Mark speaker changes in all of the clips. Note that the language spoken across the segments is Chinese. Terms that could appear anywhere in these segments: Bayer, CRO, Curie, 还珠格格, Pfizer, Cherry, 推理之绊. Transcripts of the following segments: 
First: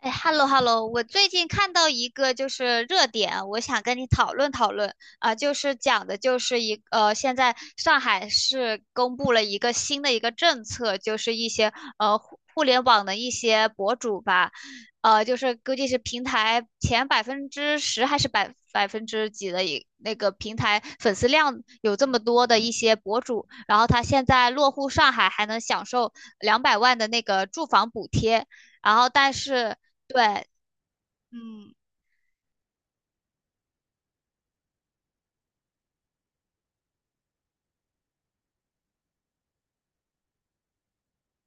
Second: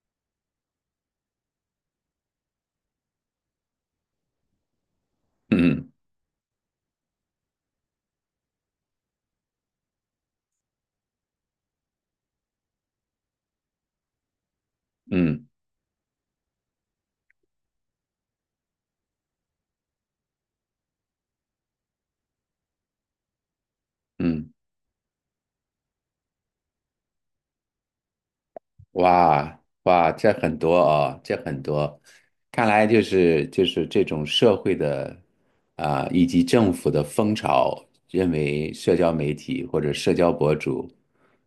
Speaker 1: 哎，hello hello，我最近看到一个就是热点，我想跟你讨论讨论啊，就是
Speaker 2: 嗯
Speaker 1: 讲的就是现在上海市公布了一个新的一个政策，就是一些互联网的一些博主吧，就
Speaker 2: 嗯
Speaker 1: 是估计是平台前10%还是百分之几的那个平台粉丝量有这么多的一些博主，然后他现在
Speaker 2: 嗯，
Speaker 1: 落户上海还能享受两百万的那个住房补贴。然后但
Speaker 2: 哇
Speaker 1: 是
Speaker 2: 哇，这
Speaker 1: 对，
Speaker 2: 很多哦，这很多，看来就是这种社会的啊、以及政府的风潮，认为社交媒体或者社交博主，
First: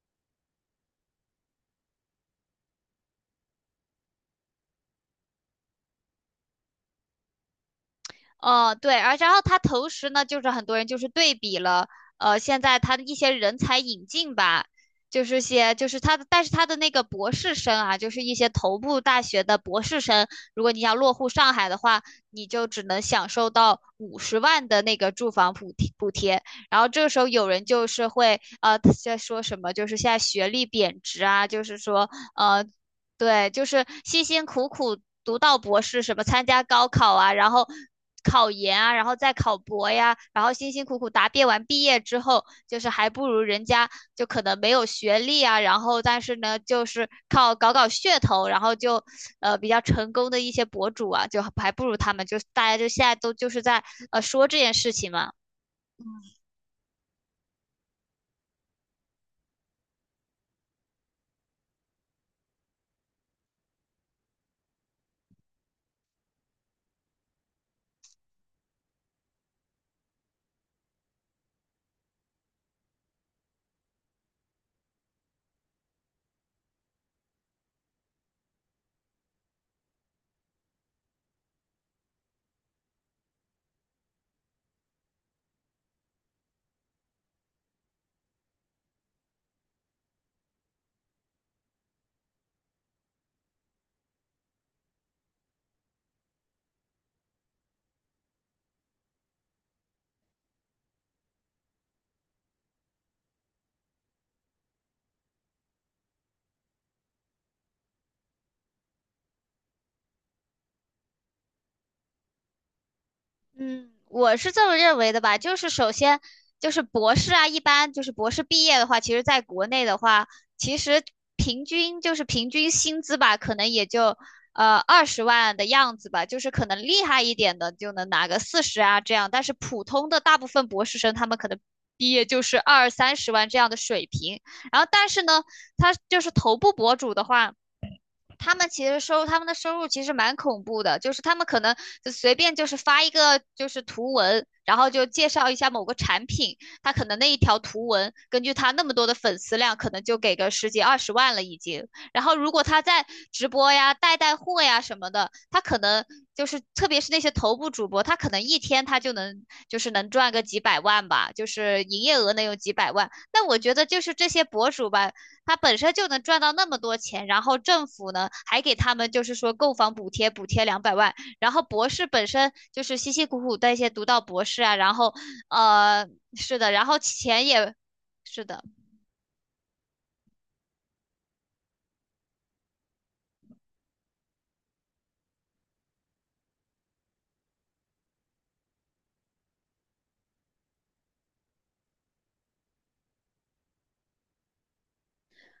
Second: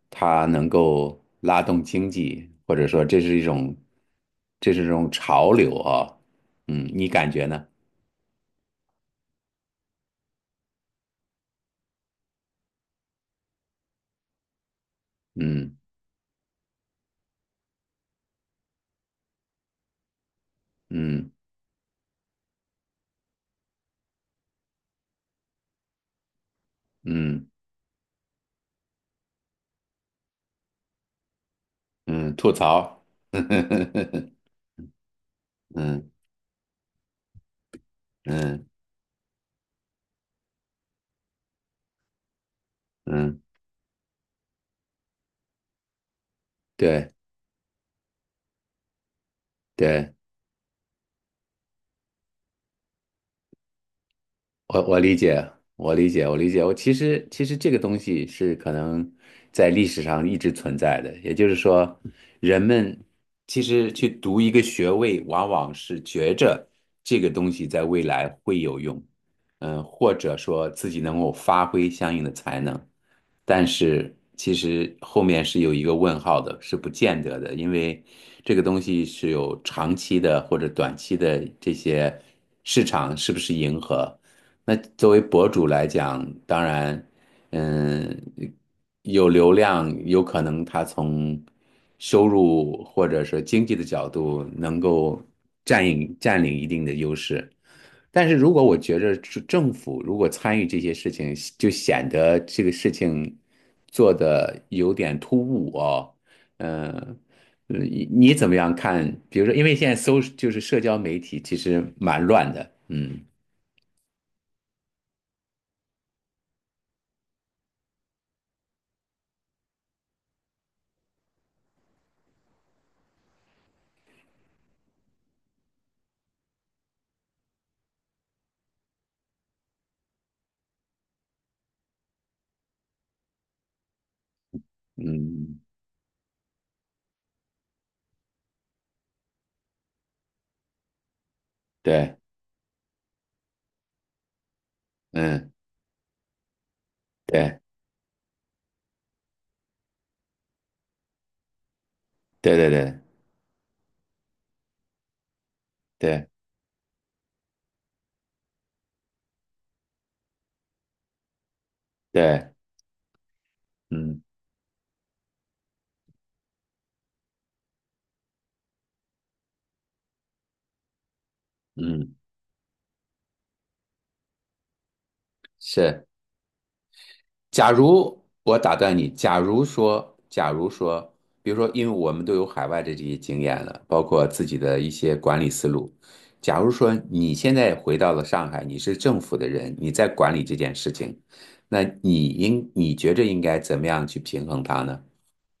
Speaker 2: 他能够拉动经济，或者说这是一种潮流啊、嗯，你感觉呢？
Speaker 1: 对，然后他同时呢，就是很多人就是对比了，现在他的一些人才引进吧，就是些
Speaker 2: 嗯
Speaker 1: 就是他的，但是他的那个博士生啊，就是一些头部大学的博士生，如果你要落户
Speaker 2: 嗯
Speaker 1: 上海的话，你就只能享受到50万的那个住房补贴，然后这个时候有
Speaker 2: 嗯
Speaker 1: 人就是会在说什么，就是现在学历贬值啊，就是说
Speaker 2: 嗯，吐
Speaker 1: 呃
Speaker 2: 槽，
Speaker 1: 对，就是辛辛苦苦读到博士，
Speaker 2: 嗯
Speaker 1: 什么参加高考啊，然后考
Speaker 2: 嗯
Speaker 1: 研啊，然后再考博呀，然后辛辛苦苦答辩完毕业之后，就是还不如
Speaker 2: 嗯，
Speaker 1: 人家就可能没有学历啊，然后但是呢，就是
Speaker 2: 对
Speaker 1: 靠搞搞噱头，然后就比较成
Speaker 2: 对。
Speaker 1: 功的一些博主啊，就还不如他们，就大家就现在都就是在说这件
Speaker 2: 我
Speaker 1: 事
Speaker 2: 我
Speaker 1: 情
Speaker 2: 理
Speaker 1: 嘛。
Speaker 2: 解，我理解，我理解。我其实这个东西是可能在历史上一直存在的，也就是说，人们其实去读一个学位，往往是觉着这个东西在未来会有用，嗯、或者说自己能够发挥相应的才能，但是其实后面是有一个问号的，是不见得的，因为这个东西是有长期的或者短期的这些市场是不是迎合。那作为博主来讲，当然，嗯，有流量，有可能他从收入或者说经济的角度能够占领一定的优势。但是如果我觉着是政府如果参与这些事情，就显得这个事情做的有点突兀哦。呃嗯，呃你怎么样看？比如说，因为现在搜就是社交媒体其实蛮乱的，嗯
Speaker 1: 嗯，我是这么认为的吧，就是首先就是博士啊，一般就是博士毕业的话，其实在国内的话，其实平均薪资吧，可能也就二十万的样子吧，就是可能厉害一点的就能拿个四十啊这样，但是普通的大部分博士生他们可能毕业就是二三十万这样的水平，然后但是呢，
Speaker 2: 嗯。
Speaker 1: 他就是头部博主的话。他们的收入其实蛮恐怖的，就是他们可能就
Speaker 2: 对，
Speaker 1: 随便就是发一个就是图文，然后就介绍
Speaker 2: 嗯，
Speaker 1: 一下某个产品，他可能那一条
Speaker 2: 对，
Speaker 1: 图文，根据他那么多的粉丝量，可能就给个十几二十万了已经。然后如
Speaker 2: 对
Speaker 1: 果
Speaker 2: 对
Speaker 1: 他
Speaker 2: 对
Speaker 1: 在直播呀、带带货呀什么的，他可能
Speaker 2: 对
Speaker 1: 就是特别是那些头部主播，他可能一天他就能赚个几百万吧，就是营业额能
Speaker 2: 对，
Speaker 1: 有几百万。那我觉得就是
Speaker 2: 嗯
Speaker 1: 这些博主吧。他本身就能赚到那么多钱，然后政府呢还给他们就是说购房补贴，补贴两百万，然后博士
Speaker 2: 嗯，
Speaker 1: 本身就是辛辛苦苦的一些读到博士啊，然后呃
Speaker 2: 是。
Speaker 1: 是的，然后钱
Speaker 2: 假
Speaker 1: 也
Speaker 2: 如
Speaker 1: 是
Speaker 2: 我
Speaker 1: 的，
Speaker 2: 打断你，假如说，假如说，比如说，因为我们都有海外的这些经验了，包括自己的一些管理思路。假如说你现在回到了上海，你是政府的人，你在管理这件事情，那你应你觉着应该怎么样去平衡它呢？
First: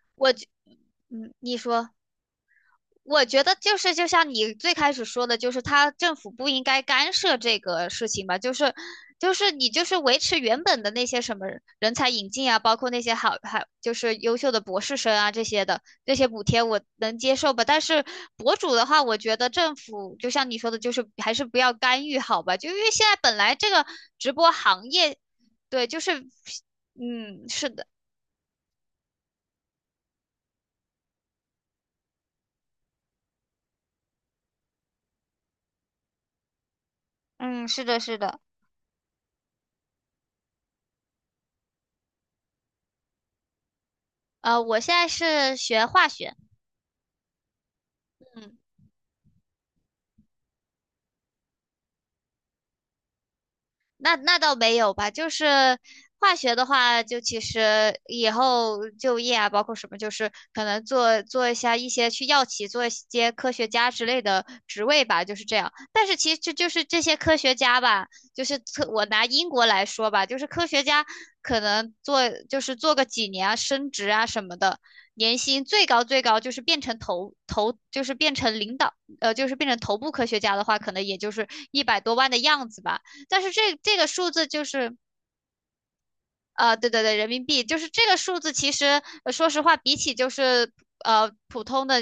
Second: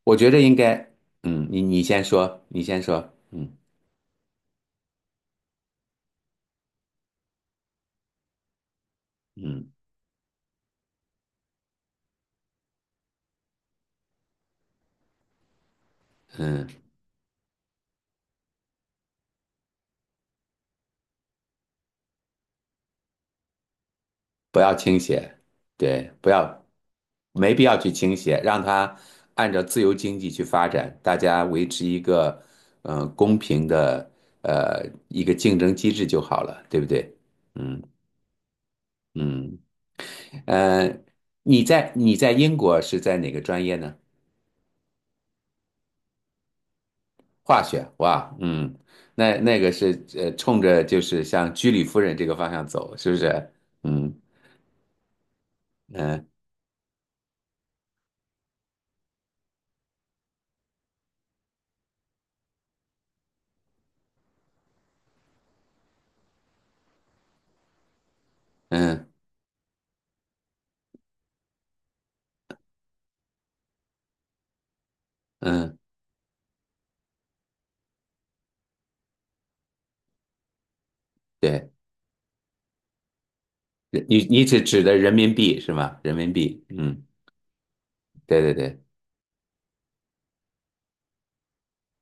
Speaker 2: 我觉
Speaker 1: 我
Speaker 2: 着
Speaker 1: 觉
Speaker 2: 应该，
Speaker 1: 嗯
Speaker 2: 嗯，
Speaker 1: 你
Speaker 2: 你
Speaker 1: 说。
Speaker 2: 先说，你先说，
Speaker 1: 我觉
Speaker 2: 嗯
Speaker 1: 得就是就像你最开始说的，就是他政府不应该干涉这个事情吧，就是你
Speaker 2: 嗯
Speaker 1: 就是维持原本的那些什么人才引进啊，包括那些就是优秀的博士生啊这些补贴我
Speaker 2: 嗯。
Speaker 1: 能接受吧，但是博主的话，我觉得政府就像你说的，就是还是不要干预好吧，就因为现在本来这个直播
Speaker 2: 不要
Speaker 1: 行
Speaker 2: 倾
Speaker 1: 业，
Speaker 2: 斜，
Speaker 1: 对，就
Speaker 2: 对，
Speaker 1: 是
Speaker 2: 不要，
Speaker 1: 嗯
Speaker 2: 没必
Speaker 1: 是
Speaker 2: 要
Speaker 1: 的，
Speaker 2: 去倾斜，让它按照自由经济去发展，大家维持一个嗯、呃公平的呃一个竞争机制就好了，对不对？
Speaker 1: 嗯
Speaker 2: 嗯
Speaker 1: 是的是的，
Speaker 2: 嗯，呃，你在英国是在哪个专业呢？
Speaker 1: 我现在是学化学，
Speaker 2: 化学，哇，
Speaker 1: 嗯。
Speaker 2: 嗯，那那个是呃冲着就是像居里夫人这个方向走，是不是？嗯
Speaker 1: 那倒没有吧，就是
Speaker 2: 嗯
Speaker 1: 化学的话，就其实以后就业啊，包括什么，就是可能做做一下一些去药企做一些科学家之类的职位吧，就是这样。但是其实这就是这些科学家吧，就是我
Speaker 2: 嗯
Speaker 1: 拿英国来说吧，就是科学家可能做就是做个几年啊，升职啊什么的，年薪
Speaker 2: 嗯，
Speaker 1: 最高最高就是变成头头，就是变成领导，就是变成头部科学家的话，可能也就是
Speaker 2: 对。
Speaker 1: 100多万的样子吧。但是这个
Speaker 2: 你
Speaker 1: 数
Speaker 2: 你
Speaker 1: 字
Speaker 2: 指
Speaker 1: 就
Speaker 2: 指
Speaker 1: 是，
Speaker 2: 的人民币是吗？人民币，
Speaker 1: 对对
Speaker 2: 嗯，
Speaker 1: 对，人民币就是这个数
Speaker 2: 对
Speaker 1: 字。
Speaker 2: 对
Speaker 1: 其
Speaker 2: 对，
Speaker 1: 实说实话，比起就是普通的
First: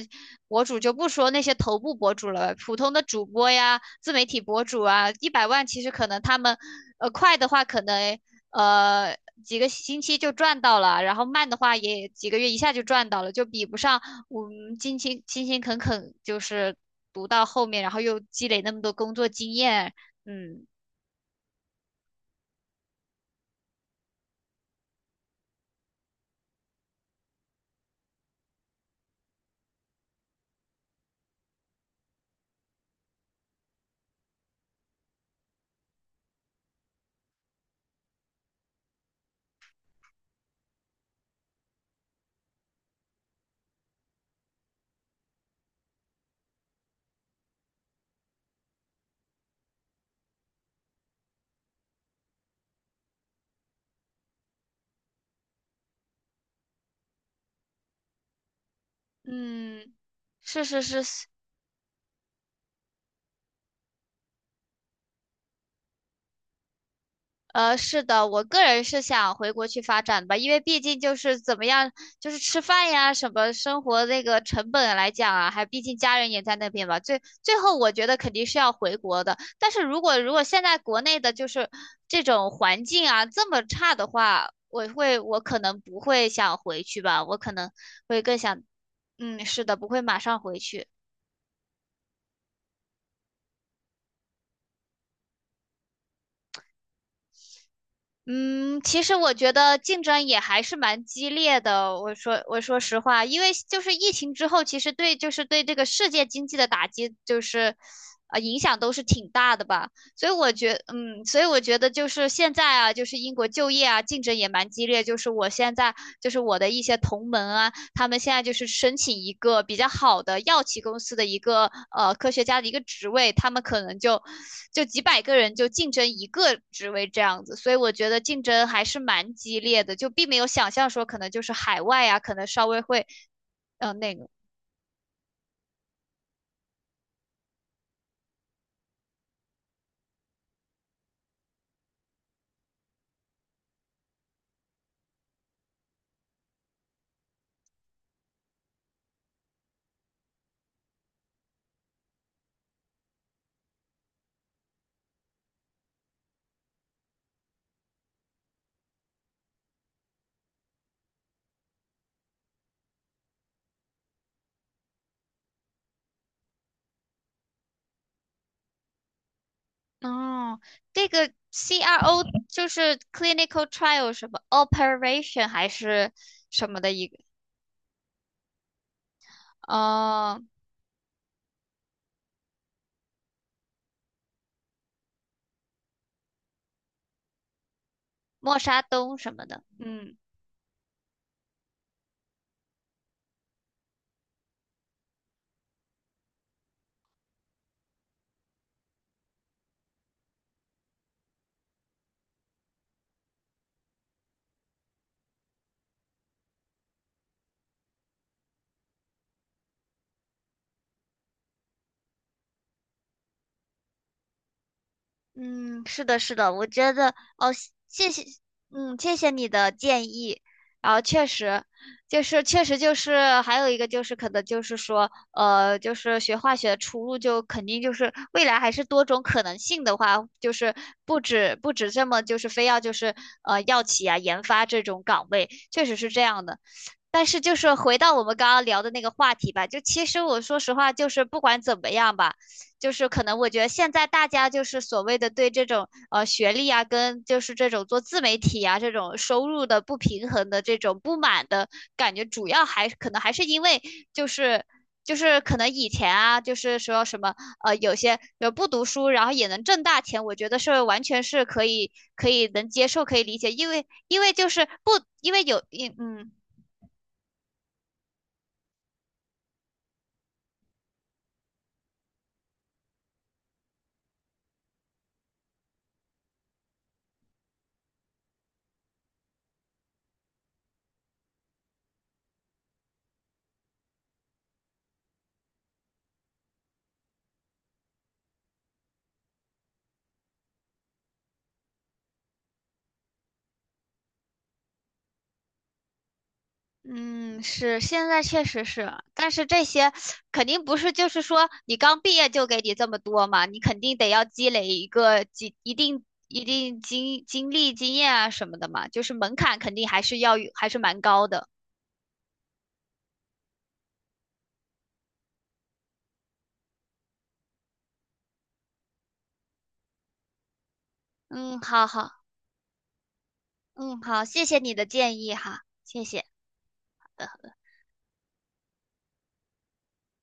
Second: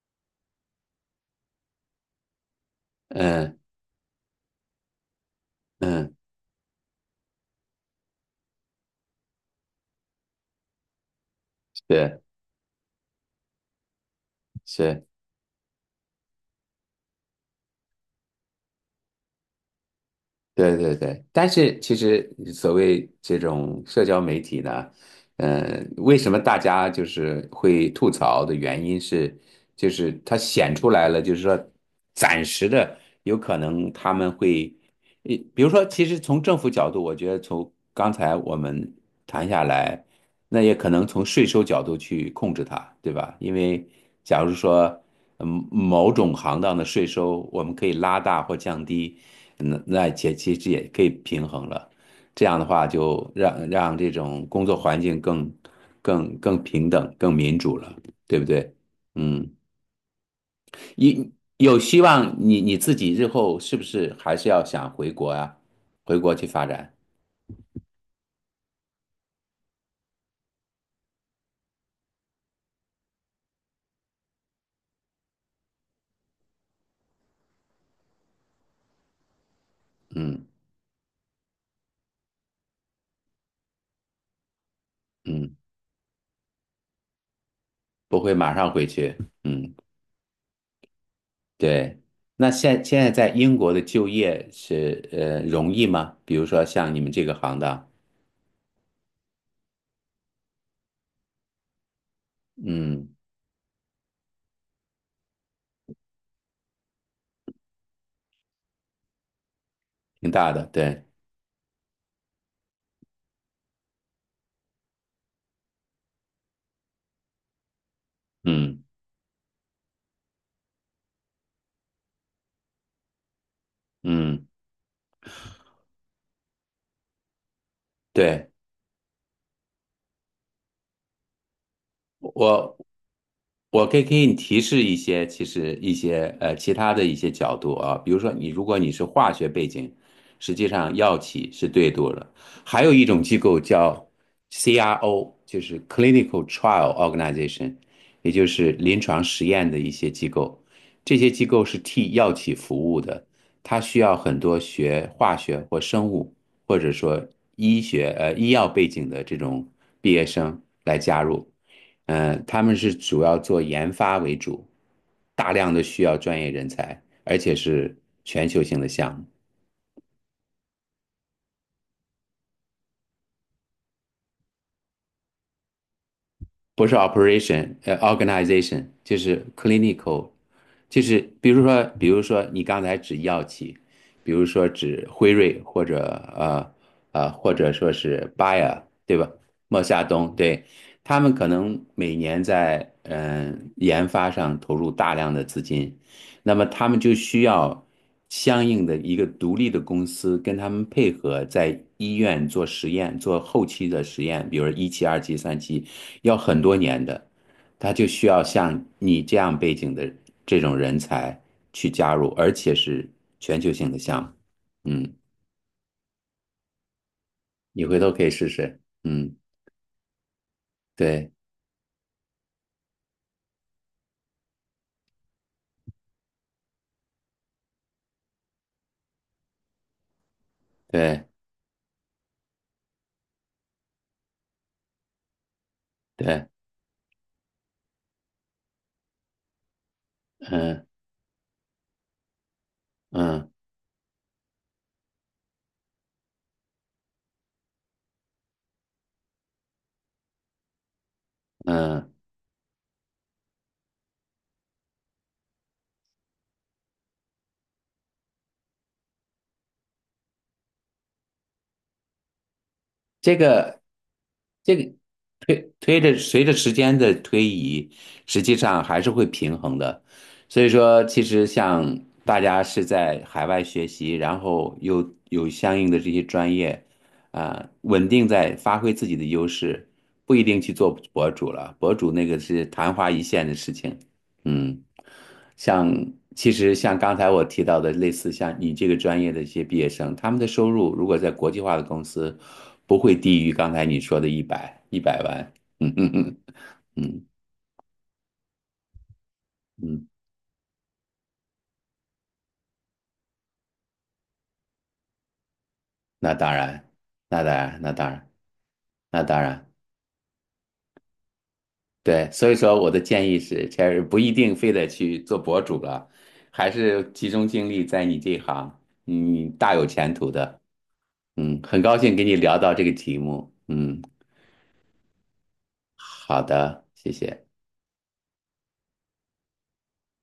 Speaker 1: 博主就不说那些头部博主了，普通的主播
Speaker 2: 嗯
Speaker 1: 呀、自媒体博主啊，100万其实可
Speaker 2: 嗯，
Speaker 1: 能他们，快的话可能呃几个星期就赚到了，然后慢的话也
Speaker 2: 是
Speaker 1: 几个月一下就赚到了，就比不上我们辛
Speaker 2: 是，
Speaker 1: 勤勤勤恳恳就是读到后面，然后又积累那么多工作经验，嗯。
Speaker 2: 对对对。但是其实所谓这种社交媒体呢，嗯，为什么大家就是会吐槽的原因是，就是它显出来了，就是说暂时的有可能他们会，呃比如说，其实从政府角度，我觉得从刚才我们谈下来。那也可能从税收角度去控制它，对吧？因为假如说，嗯，某种行当的税收我们可以拉大或降低，那那也其实也可以平衡了。这样的话，就让这种工作环境更平等、更民主了，对不对？嗯，
Speaker 1: 嗯，是是是，是
Speaker 2: 你有希望你自己日后是不是还是要想回国啊？回国去发展？
Speaker 1: 是的，我个人是想回国去发展吧，因为毕竟就是怎么样，就是吃饭呀，什么生活那个成本来讲啊，还毕竟家人也在那边吧。最后，我觉得肯定是要回国的。但是如果
Speaker 2: 嗯
Speaker 1: 现在国内的就是这种环境啊这么差的话，我
Speaker 2: 嗯，
Speaker 1: 可能不会想回去吧，我可能
Speaker 2: 不
Speaker 1: 会
Speaker 2: 会
Speaker 1: 更
Speaker 2: 马
Speaker 1: 想，
Speaker 2: 上回去。
Speaker 1: 嗯，是的，
Speaker 2: 嗯。
Speaker 1: 不会马上回去。
Speaker 2: 对，那现在在英国的就业是呃容易吗？比如说像你们这个行当，
Speaker 1: 嗯，其实我觉得竞争也还是蛮激烈的。我说实
Speaker 2: 嗯，
Speaker 1: 话，因为就是疫情之后，其实对这个世界经济的打击，就是影响都是挺大的吧。所
Speaker 2: 挺
Speaker 1: 以我
Speaker 2: 大的，
Speaker 1: 觉，
Speaker 2: 对，
Speaker 1: 嗯，所以我觉得就是现在啊，就是英国就业啊，竞争也蛮激烈。就是我现在就是我的一些同门啊。他们现在就是
Speaker 2: 嗯
Speaker 1: 申请一个比较好的药企公司的一个科学家的一个职位，他们可能就
Speaker 2: 嗯，
Speaker 1: 就几百个人就竞争一个职位这样子，所以我觉得竞
Speaker 2: 对，
Speaker 1: 争还是蛮激烈的，就并没有想象说可能就是海外啊，可能稍
Speaker 2: 我
Speaker 1: 微会
Speaker 2: 我
Speaker 1: 呃
Speaker 2: 可以
Speaker 1: 那
Speaker 2: 给
Speaker 1: 个
Speaker 2: 你提示一些，其实一些呃其他的一些角度啊，比如说你如果你是化学背景，实际上药企是对多了。还有一种机构叫 CRO，就是 Clinical Trial Organization，也就是临床实验的一些机构。这些机构是替药企服务的，它需要很多学化学或生物。或者说医学呃医药背景的这种毕业生来加入。嗯、呃他们是主要做研发为主，大量的需要专业人才，而且是全球性的项目。
Speaker 1: 哦，这个 CRO 就是 clinical trial 什么 operation 还是什么
Speaker 2: 不
Speaker 1: 的
Speaker 2: 是
Speaker 1: 一个，
Speaker 2: operation，呃，organization 就是 clinical，
Speaker 1: 呃，
Speaker 2: 就是比如说，比如说你刚才指药企，比如说指辉瑞或者呃呃或者说是
Speaker 1: 默沙
Speaker 2: Bayer，
Speaker 1: 东
Speaker 2: 对吧？
Speaker 1: 什么的，
Speaker 2: 莫夏
Speaker 1: 嗯。
Speaker 2: 东，对，他们可能每年在嗯、呃研发上投入大量的资金，那么他们就需要相应的一个独立的公司跟他们配合，在医院做实验，做后期的实验，比如一期、二期、三期，要很多年的，他就需要像你这样背景的这种人才去加入，而且是全球性的项目。嗯，
Speaker 1: 嗯，是的，是的，我觉得哦，
Speaker 2: 你回
Speaker 1: 谢
Speaker 2: 头可
Speaker 1: 谢，
Speaker 2: 以试试。
Speaker 1: 嗯，谢谢
Speaker 2: 嗯，
Speaker 1: 你的建议。然后确
Speaker 2: 对
Speaker 1: 实，就是确实就是还有一个就是可能就是说，就是学化学的出路就肯定就是未来还是多种可能性的话，就是不
Speaker 2: 对
Speaker 1: 止不止这么就是非要就是药企啊研发这种岗位，确实是这样
Speaker 2: 对，
Speaker 1: 的。但是就是回到我们刚刚聊的那个话题吧，就其实我说实话，就是不管怎么样吧，就是可能我
Speaker 2: 嗯
Speaker 1: 觉得现在大家就是所谓的对这种学历啊，跟就是这种做自媒体啊这种收入的不平衡的这种不满的
Speaker 2: 嗯嗯。
Speaker 1: 感
Speaker 2: 嗯
Speaker 1: 觉，主要还可能还是因为就是就是可能以前啊，就是说什么有些不读书然后也能挣大钱，我觉得是完全是可以能接受可以
Speaker 2: 这
Speaker 1: 理解，因
Speaker 2: 个
Speaker 1: 为因为就是
Speaker 2: 这
Speaker 1: 不
Speaker 2: 个
Speaker 1: 因为有
Speaker 2: 推
Speaker 1: 嗯
Speaker 2: 推着
Speaker 1: 嗯。
Speaker 2: 随着时间的推移，实际上还是会平衡的。所以说，其实像大家是在海外学习，然后又有相应的这些专业，啊、稳定在发挥自己的优势，不一定去做博主了。博主那个是昙花一现的事情，嗯，像其实像刚才我提到的，类似像你这个专业的一些毕业生，他们的收入如果在国际化的公司，不会低于刚才你说的一百万。嗯嗯嗯嗯
Speaker 1: 嗯，是，现在确实是，但是这些
Speaker 2: 嗯，
Speaker 1: 肯定不是，就是说你刚毕业就给你这么多嘛，你肯定得要积累一个几一定
Speaker 2: 那
Speaker 1: 一
Speaker 2: 当
Speaker 1: 定
Speaker 2: 然，
Speaker 1: 经
Speaker 2: 那
Speaker 1: 经
Speaker 2: 当
Speaker 1: 历
Speaker 2: 然，
Speaker 1: 经
Speaker 2: 那当
Speaker 1: 验啊
Speaker 2: 然，
Speaker 1: 什么的嘛，就是
Speaker 2: 那
Speaker 1: 门
Speaker 2: 当
Speaker 1: 槛
Speaker 2: 然，
Speaker 1: 肯定还是要有还是蛮高的。
Speaker 2: 对。所以说，我的建议是，Cherry 不一定非得去做博主了，还是集中精力在你这一行，你大有前途的。
Speaker 1: 嗯，
Speaker 2: 嗯，很
Speaker 1: 好
Speaker 2: 高兴
Speaker 1: 好，
Speaker 2: 跟你聊到这个题目。嗯。
Speaker 1: 嗯好，谢谢你的建议哈，谢谢。
Speaker 2: 好的，谢谢。